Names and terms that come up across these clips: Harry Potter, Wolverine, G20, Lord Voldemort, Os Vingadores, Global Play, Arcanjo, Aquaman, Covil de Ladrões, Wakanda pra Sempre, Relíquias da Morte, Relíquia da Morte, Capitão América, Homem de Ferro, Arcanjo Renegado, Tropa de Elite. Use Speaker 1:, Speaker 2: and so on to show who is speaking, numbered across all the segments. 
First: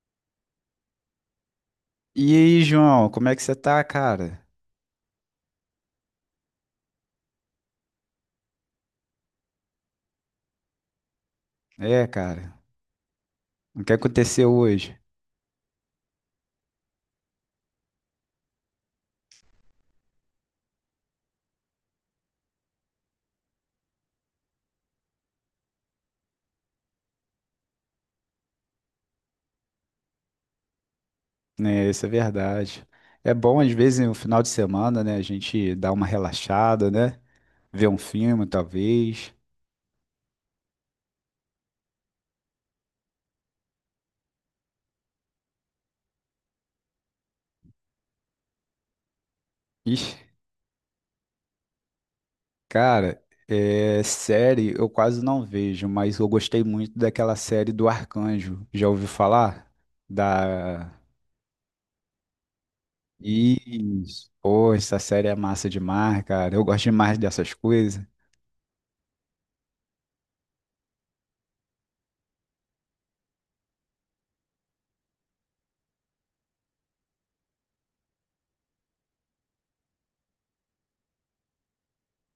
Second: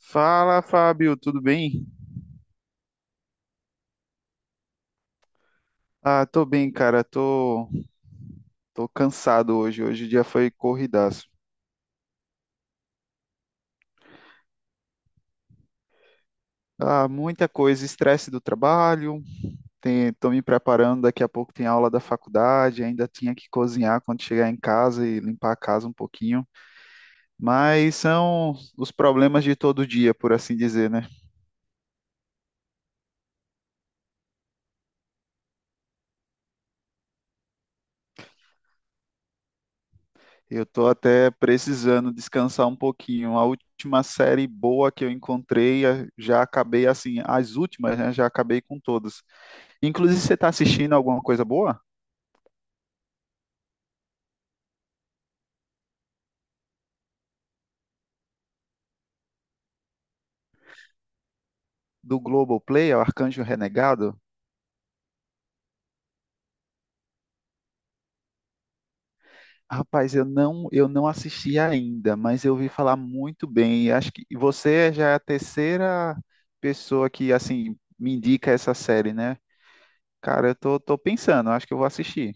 Speaker 1: Fala, Fábio, tudo bem?
Speaker 2: E aí, João, como é que você tá, cara?
Speaker 1: Ah, tô bem, cara. Tô cansado hoje. Hoje o dia foi corridaço.
Speaker 2: É, cara, o que aconteceu hoje?
Speaker 1: Ah, muita coisa, estresse do trabalho. Tô me preparando, daqui a pouco tem aula da faculdade. Ainda tinha que cozinhar quando chegar em casa e limpar a casa um pouquinho. Mas são os problemas de todo dia, por assim dizer, né?
Speaker 2: Né, isso é verdade. É bom, às vezes, no final de semana, né, a gente dá uma relaxada, né? Ver um filme, talvez.
Speaker 1: Eu tô até precisando descansar um pouquinho. A última série boa que eu encontrei, já acabei assim, as últimas, né? Já acabei com todas.
Speaker 2: Ixi,
Speaker 1: Inclusive, você está assistindo alguma coisa boa?
Speaker 2: cara, é, série eu quase não vejo, mas eu gostei muito daquela série do Arcanjo. Já ouviu falar? Da...
Speaker 1: Do Global Play, o Arcanjo Renegado?
Speaker 2: Isso. Pô, essa série é massa demais, cara. Eu gosto demais dessas coisas.
Speaker 1: Rapaz, eu não assisti ainda, mas eu ouvi falar muito bem. Acho que você já é a terceira pessoa que assim me indica essa série, né? Cara, tô pensando, acho que eu vou assistir.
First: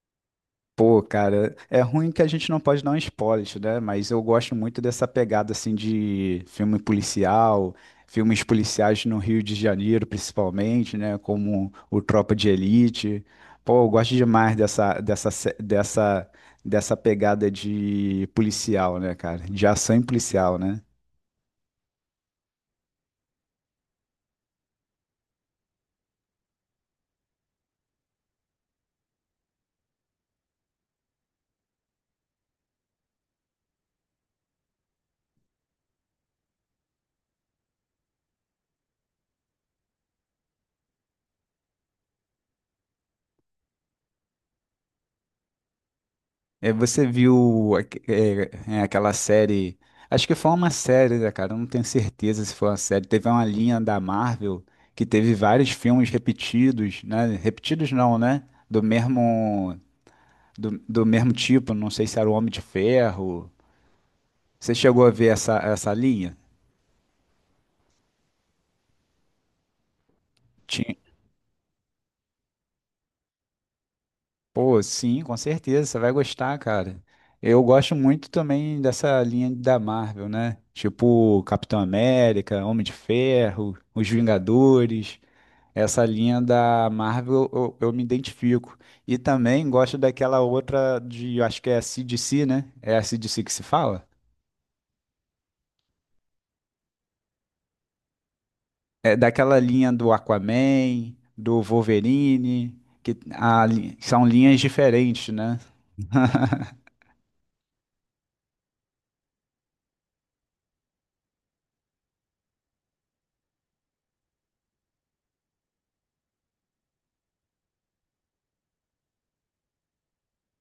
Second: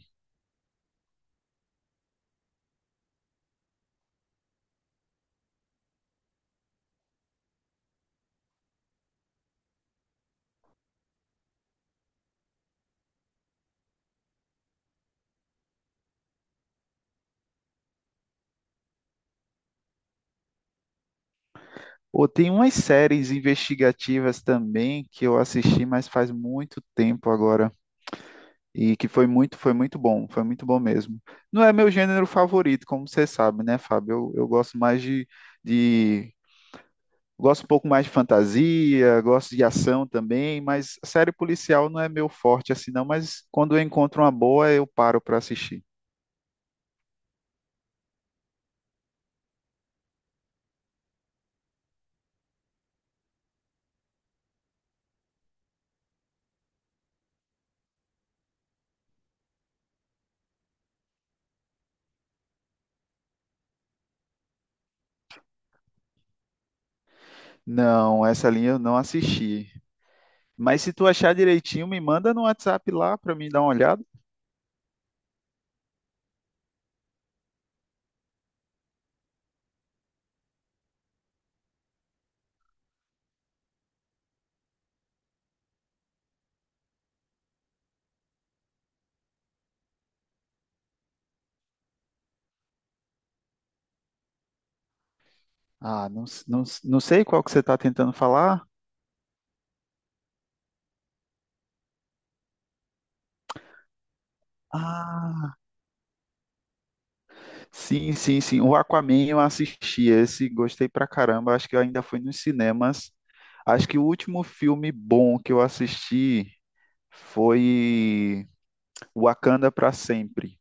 Speaker 2: Pô, cara, é ruim que a gente não pode dar um spoiler, né? Mas eu gosto muito dessa pegada assim de filme policial, filmes policiais no Rio de Janeiro, principalmente, né? Como o Tropa de Elite. Pô, eu gosto demais dessa, dessa, se- dessa, dessa pegada de policial, né, cara? De ação e policial, né?
Speaker 1: Ou tem umas séries investigativas também que eu assisti, mas faz muito tempo agora. E que foi muito bom mesmo. Não é meu gênero favorito, como você sabe, né, Fábio? Eu gosto mais de. Gosto um pouco mais de fantasia, gosto de ação também, mas série policial não é meu forte assim, não. Mas quando eu encontro uma boa, eu paro para assistir.
Speaker 2: É, você viu aque- é, é, aquela série? Acho que foi uma série, né, cara? Eu não tenho certeza se foi uma série. Teve uma linha da Marvel que teve vários filmes repetidos, né? Repetidos não, né? Do mesmo, do mesmo tipo. Não sei se era o Homem de Ferro. Você chegou a ver essa linha?
Speaker 1: Não, essa linha eu não assisti. Mas se
Speaker 2: Tinha-
Speaker 1: tu achar direitinho, me manda no WhatsApp lá para mim dar uma olhada.
Speaker 2: Pô, sim, com certeza. Você vai gostar, cara. Eu gosto muito também dessa linha da Marvel, né? Tipo Capitão América, Homem de Ferro, Os Vingadores. Essa linha da Marvel eu me identifico. E também gosto daquela outra de, eu acho que é a CDC, né? É a CDC que se fala?
Speaker 1: Ah, não, não, não sei qual que você está tentando falar.
Speaker 2: É daquela linha do Aquaman, do Wolverine, são linhas diferentes,
Speaker 1: Ah,
Speaker 2: né?
Speaker 1: sim, sim, sim. O Aquaman eu assisti esse, gostei pra caramba. Acho que eu ainda fui nos cinemas. Acho que o último filme bom que eu assisti foi Wakanda pra Sempre.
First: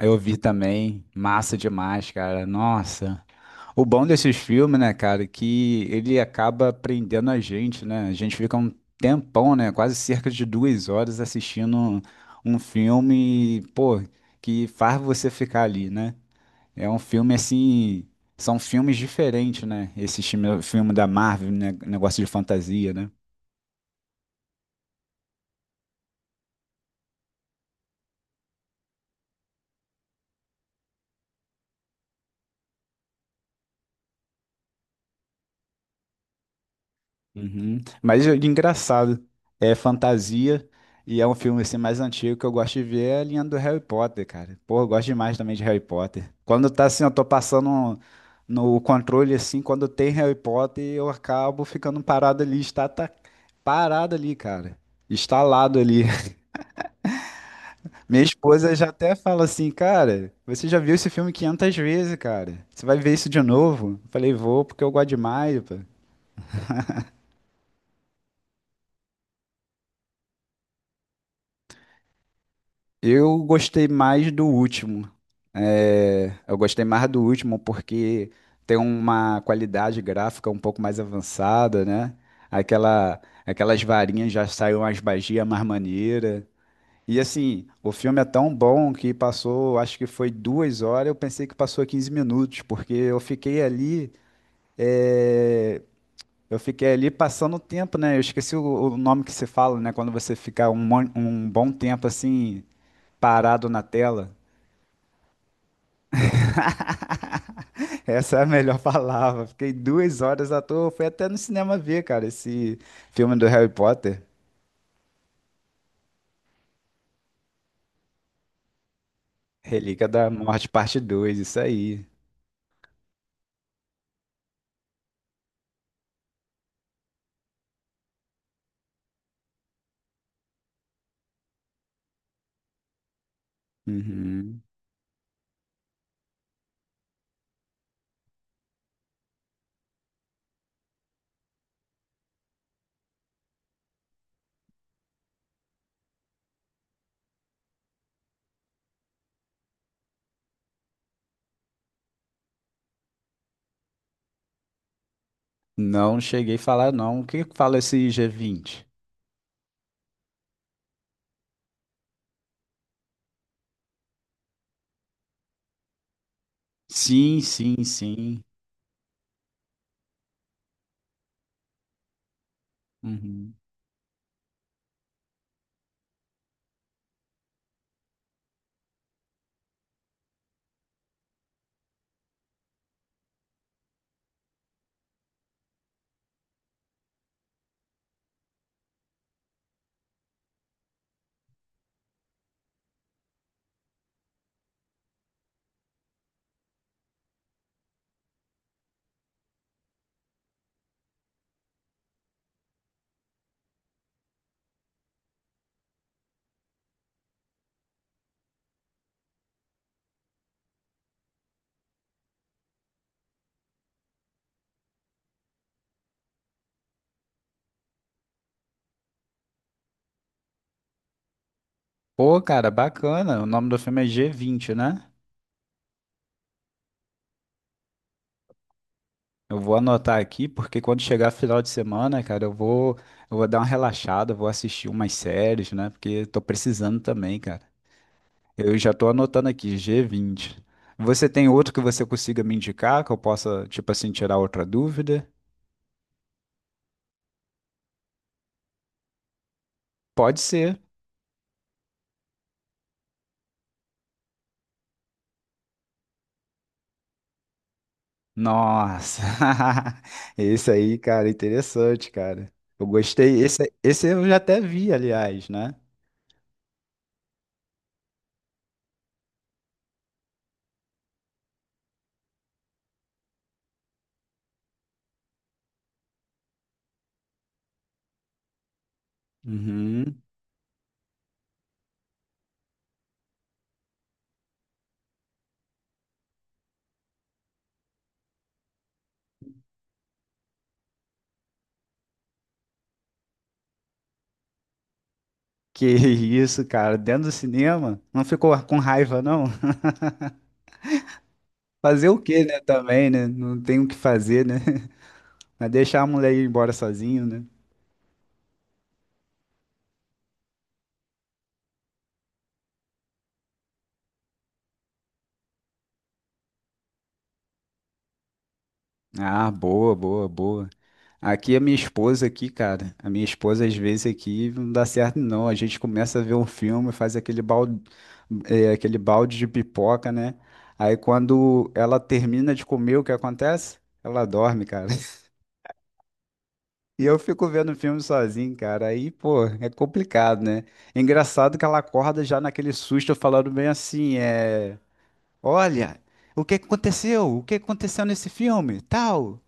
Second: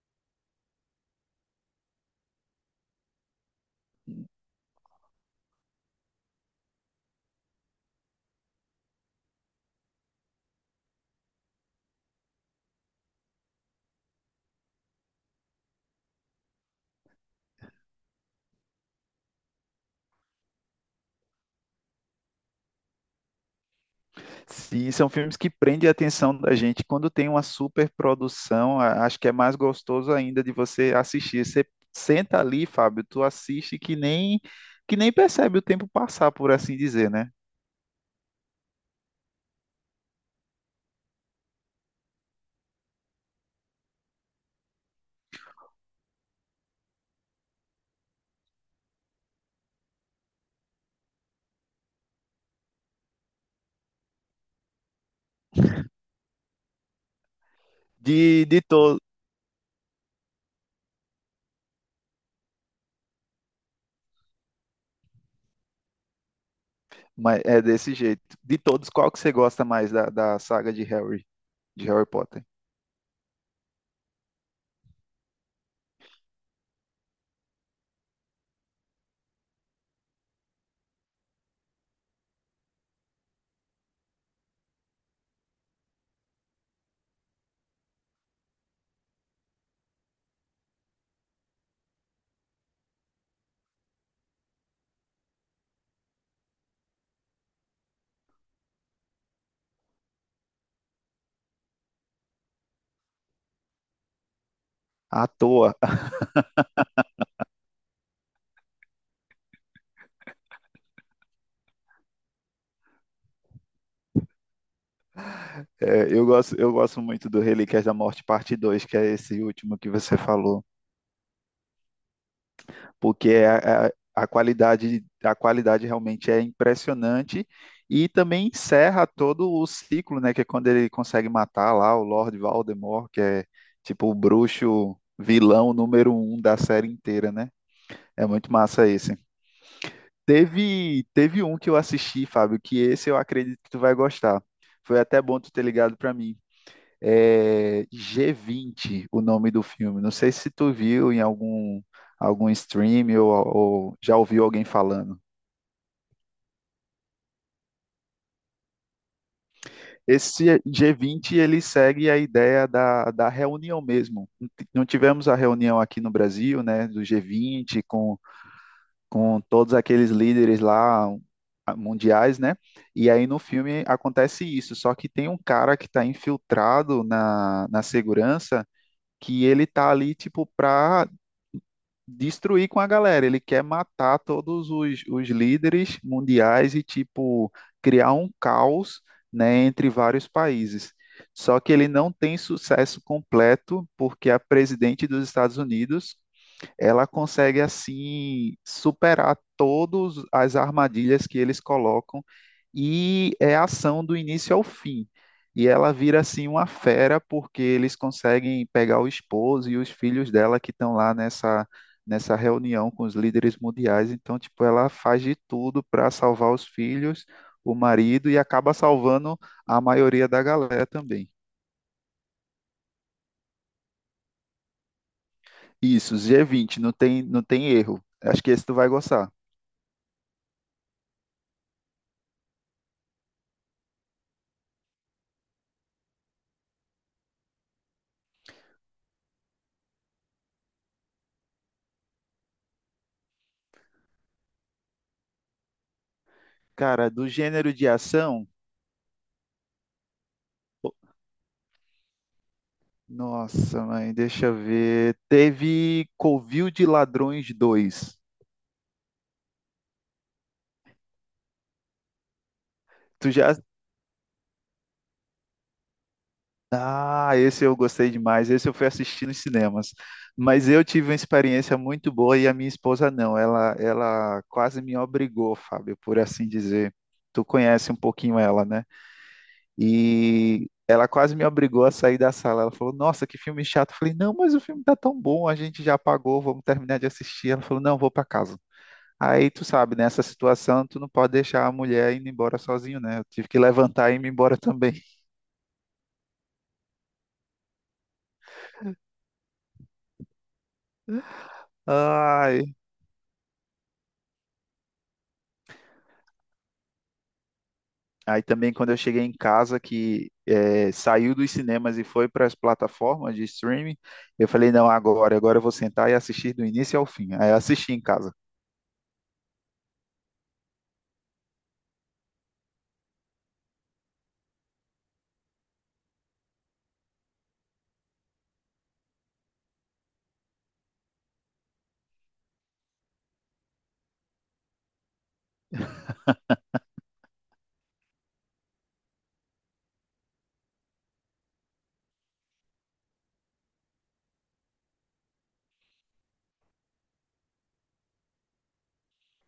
Speaker 2: Eu vi também, massa demais, cara. Nossa. O bom desses filmes, né, cara, é que ele acaba prendendo a gente, né? A gente fica um tempão, né? Quase cerca de duas horas assistindo um filme, pô, que faz você ficar ali, né? É um filme assim. São filmes diferentes, né? Esse filme da Marvel, né? Negócio de fantasia, né?
Speaker 1: Sim, são filmes que prendem a atenção da gente. Quando tem uma super produção, acho que é mais gostoso ainda de você assistir. Você senta ali, Fábio, tu assiste que nem percebe o tempo passar, por assim dizer, né?
Speaker 2: Uhum. Mas de engraçado, é fantasia e é um filme assim mais antigo que eu gosto de ver é a linha do Harry Potter, cara. Pô, eu gosto demais também de Harry Potter. Quando tá assim, eu tô no controle assim, quando tem Harry Potter, eu acabo ficando parado ali, está tá parado ali, cara. Estalado ali. Minha
Speaker 1: De, de
Speaker 2: esposa já
Speaker 1: todos,
Speaker 2: até fala assim, cara, você já viu esse filme 500 vezes, cara. Você vai ver isso de novo? Eu falei, vou, porque eu gosto demais.
Speaker 1: mas é desse jeito. De todos, qual que você gosta mais da saga de Harry Potter?
Speaker 2: Eu gostei mais do último. É, eu gostei mais do último porque tem uma qualidade gráfica um pouco mais avançada, né? Aquelas varinhas já saíram as magias mais maneira. E assim, o filme é tão bom que passou, acho que foi duas horas, eu pensei que passou 15 minutos, porque eu fiquei ali, é, eu fiquei ali passando o tempo, né? Eu esqueci o nome que se fala, né? Quando você fica um bom tempo assim parado na tela.
Speaker 1: À toa.
Speaker 2: Essa é a melhor palavra. Fiquei duas horas à toa. Fui até no cinema ver, cara, esse filme do Harry Potter.
Speaker 1: É, eu gosto muito do Relíquias da Morte, parte 2, que é esse último que
Speaker 2: Relíquia
Speaker 1: você
Speaker 2: da
Speaker 1: falou.
Speaker 2: Morte, parte 2, isso aí.
Speaker 1: Porque a qualidade realmente é impressionante e também encerra todo o ciclo, né? Que é quando ele consegue matar lá o Lord Voldemort, que é tipo o
Speaker 2: Uhum.
Speaker 1: bruxo vilão número um da série inteira, né? É muito massa esse. Teve um que eu assisti, Fábio, que esse eu acredito que tu vai gostar. Foi até bom tu ter ligado para mim, é G20, o nome do filme. Não sei se tu viu em algum, algum stream ou já ouviu alguém falando.
Speaker 2: Não cheguei a falar, não. O que que fala esse G20?
Speaker 1: Esse G20 ele segue a ideia da reunião mesmo. Não tivemos a reunião aqui no Brasil, né, do
Speaker 2: Sim, sim,
Speaker 1: G20
Speaker 2: sim.
Speaker 1: com todos aqueles líderes lá mundiais, né? E aí no
Speaker 2: Uhum.
Speaker 1: filme acontece isso, só que tem um cara que está infiltrado na segurança que ele tá ali tipo para destruir com a galera. Ele quer matar os líderes mundiais e, tipo, criar um caos, né, entre vários países. Só que ele não tem sucesso completo porque a presidente dos Estados Unidos ela consegue assim superar todas as armadilhas que eles colocam e é ação do início ao fim. E ela vira assim uma fera porque eles conseguem pegar o esposo e os filhos dela que estão lá nessa reunião com os líderes mundiais. Então, tipo, ela faz de tudo para salvar os filhos, o marido e acaba salvando a maioria da galera também.
Speaker 2: Pô, cara, bacana. O nome do filme é G20, né?
Speaker 1: Isso, G20 não tem, não tem erro. Acho que esse tu vai gostar.
Speaker 2: Eu vou anotar aqui, porque quando chegar final de semana, cara, eu vou dar uma relaxada, vou assistir umas séries, né? Porque tô precisando também, cara. Eu já tô anotando aqui, G20. Você tem outro que você consiga me indicar, que eu possa, tipo assim, tirar outra dúvida?
Speaker 1: Cara, do gênero de ação,
Speaker 2: Pode ser.
Speaker 1: pô, nossa, mãe, deixa eu ver. Teve Covil de Ladrões dois.
Speaker 2: Nossa, esse aí, cara, interessante, cara. Eu
Speaker 1: Tu
Speaker 2: gostei.
Speaker 1: já.
Speaker 2: Esse eu já até vi, aliás, né?
Speaker 1: Ah, esse eu gostei demais. Esse eu fui assistir nos cinemas. Mas eu tive uma experiência muito boa e a minha esposa não. Ela quase me obrigou, Fábio, por assim dizer. Tu conhece um pouquinho ela, né?
Speaker 2: Uhum.
Speaker 1: E ela quase me obrigou a sair da sala. Ela falou: "Nossa, que filme chato." Eu falei: "Não, mas o filme tá tão bom, a gente já pagou, vamos terminar de assistir." Ela falou: "Não, vou pra casa." Aí tu sabe, nessa situação, tu não pode deixar a mulher indo embora sozinho, né? Eu tive que levantar e ir embora também.
Speaker 2: Que isso, cara, dentro do cinema, não ficou com raiva, não? Fazer o quê, né,
Speaker 1: Ai.
Speaker 2: também, né? Não tem o que fazer, né? Mas deixar a mulher ir embora sozinho, né?
Speaker 1: Aí também quando eu cheguei em casa, que saiu dos cinemas e foi para as plataformas de streaming, eu falei, não, agora eu vou sentar e assistir do início ao fim. Aí eu assisti em casa.
Speaker 2: Ah, boa, boa, boa. Aqui a minha esposa aqui, cara, a minha esposa às vezes aqui não dá certo não. A gente começa a ver um filme, faz aquele balde de pipoca, né? Aí quando ela termina de comer, o que acontece? Ela dorme, cara. E eu fico vendo filme sozinho, cara. Aí, pô, é complicado, né? Engraçado que ela acorda já naquele susto falando bem assim, é, olha, o que aconteceu? O que aconteceu nesse filme? Tal.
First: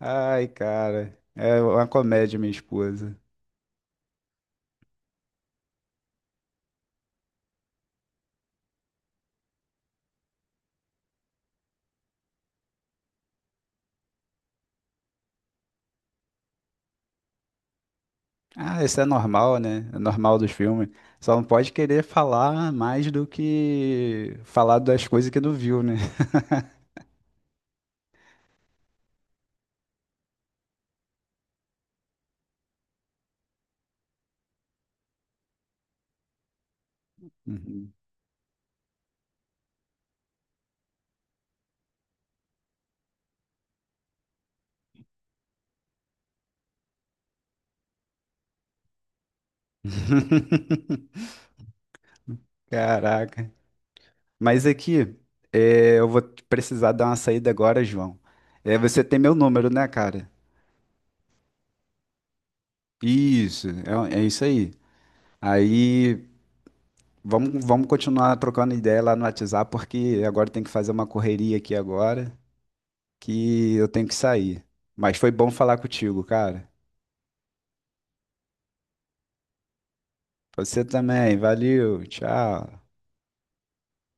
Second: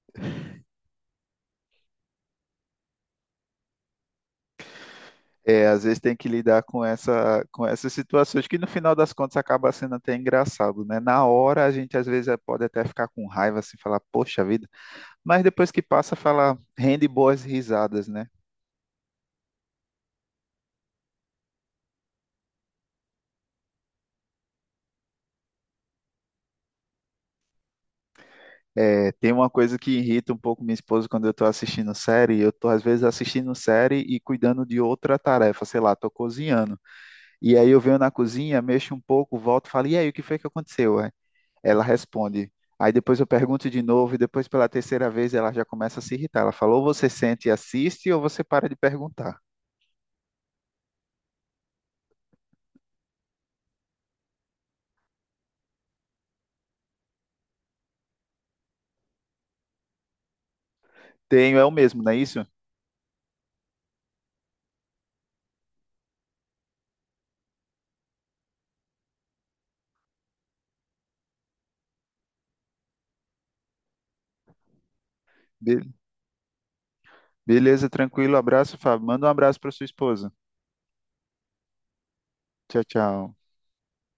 Speaker 2: Ai, cara, é uma comédia, minha esposa.
Speaker 1: É, às vezes tem que lidar com com essas situações que no final das contas acaba sendo até engraçado, né? Na hora a gente às vezes pode até ficar com raiva, assim, falar, poxa vida, mas depois que passa, fala, rende boas risadas, né?
Speaker 2: Ah, isso é normal, né? É normal dos filmes. Só não pode querer falar mais do que falar das coisas que não viu, né?
Speaker 1: É, tem uma coisa que irrita um pouco minha esposa quando eu estou assistindo série. Eu estou, às vezes, assistindo série e cuidando de outra tarefa, sei lá, estou cozinhando. E aí eu
Speaker 2: Uhum.
Speaker 1: venho na cozinha, mexo um pouco, volto e falo, e aí, o que foi que aconteceu? É? Ela responde. Aí depois eu pergunto de novo, e depois pela terceira vez ela já começa a se irritar. Ela falou, ou você sente e assiste, ou você para de perguntar.
Speaker 2: Caraca. Mas aqui, é, eu vou precisar dar uma saída agora, João. É, você tem meu número, né, cara?
Speaker 1: Tenho, é o mesmo, não é isso?
Speaker 2: Isso, é isso aí. Aí, vamos continuar trocando ideia lá no WhatsApp, porque agora tem que fazer uma correria aqui agora, que eu tenho que sair. Mas foi bom falar
Speaker 1: Be-
Speaker 2: contigo, cara.
Speaker 1: Beleza, tranquilo, abraço, Fábio. Manda um abraço para sua esposa.
Speaker 2: Você também, valeu,
Speaker 1: Tchau,
Speaker 2: tchau.
Speaker 1: tchau.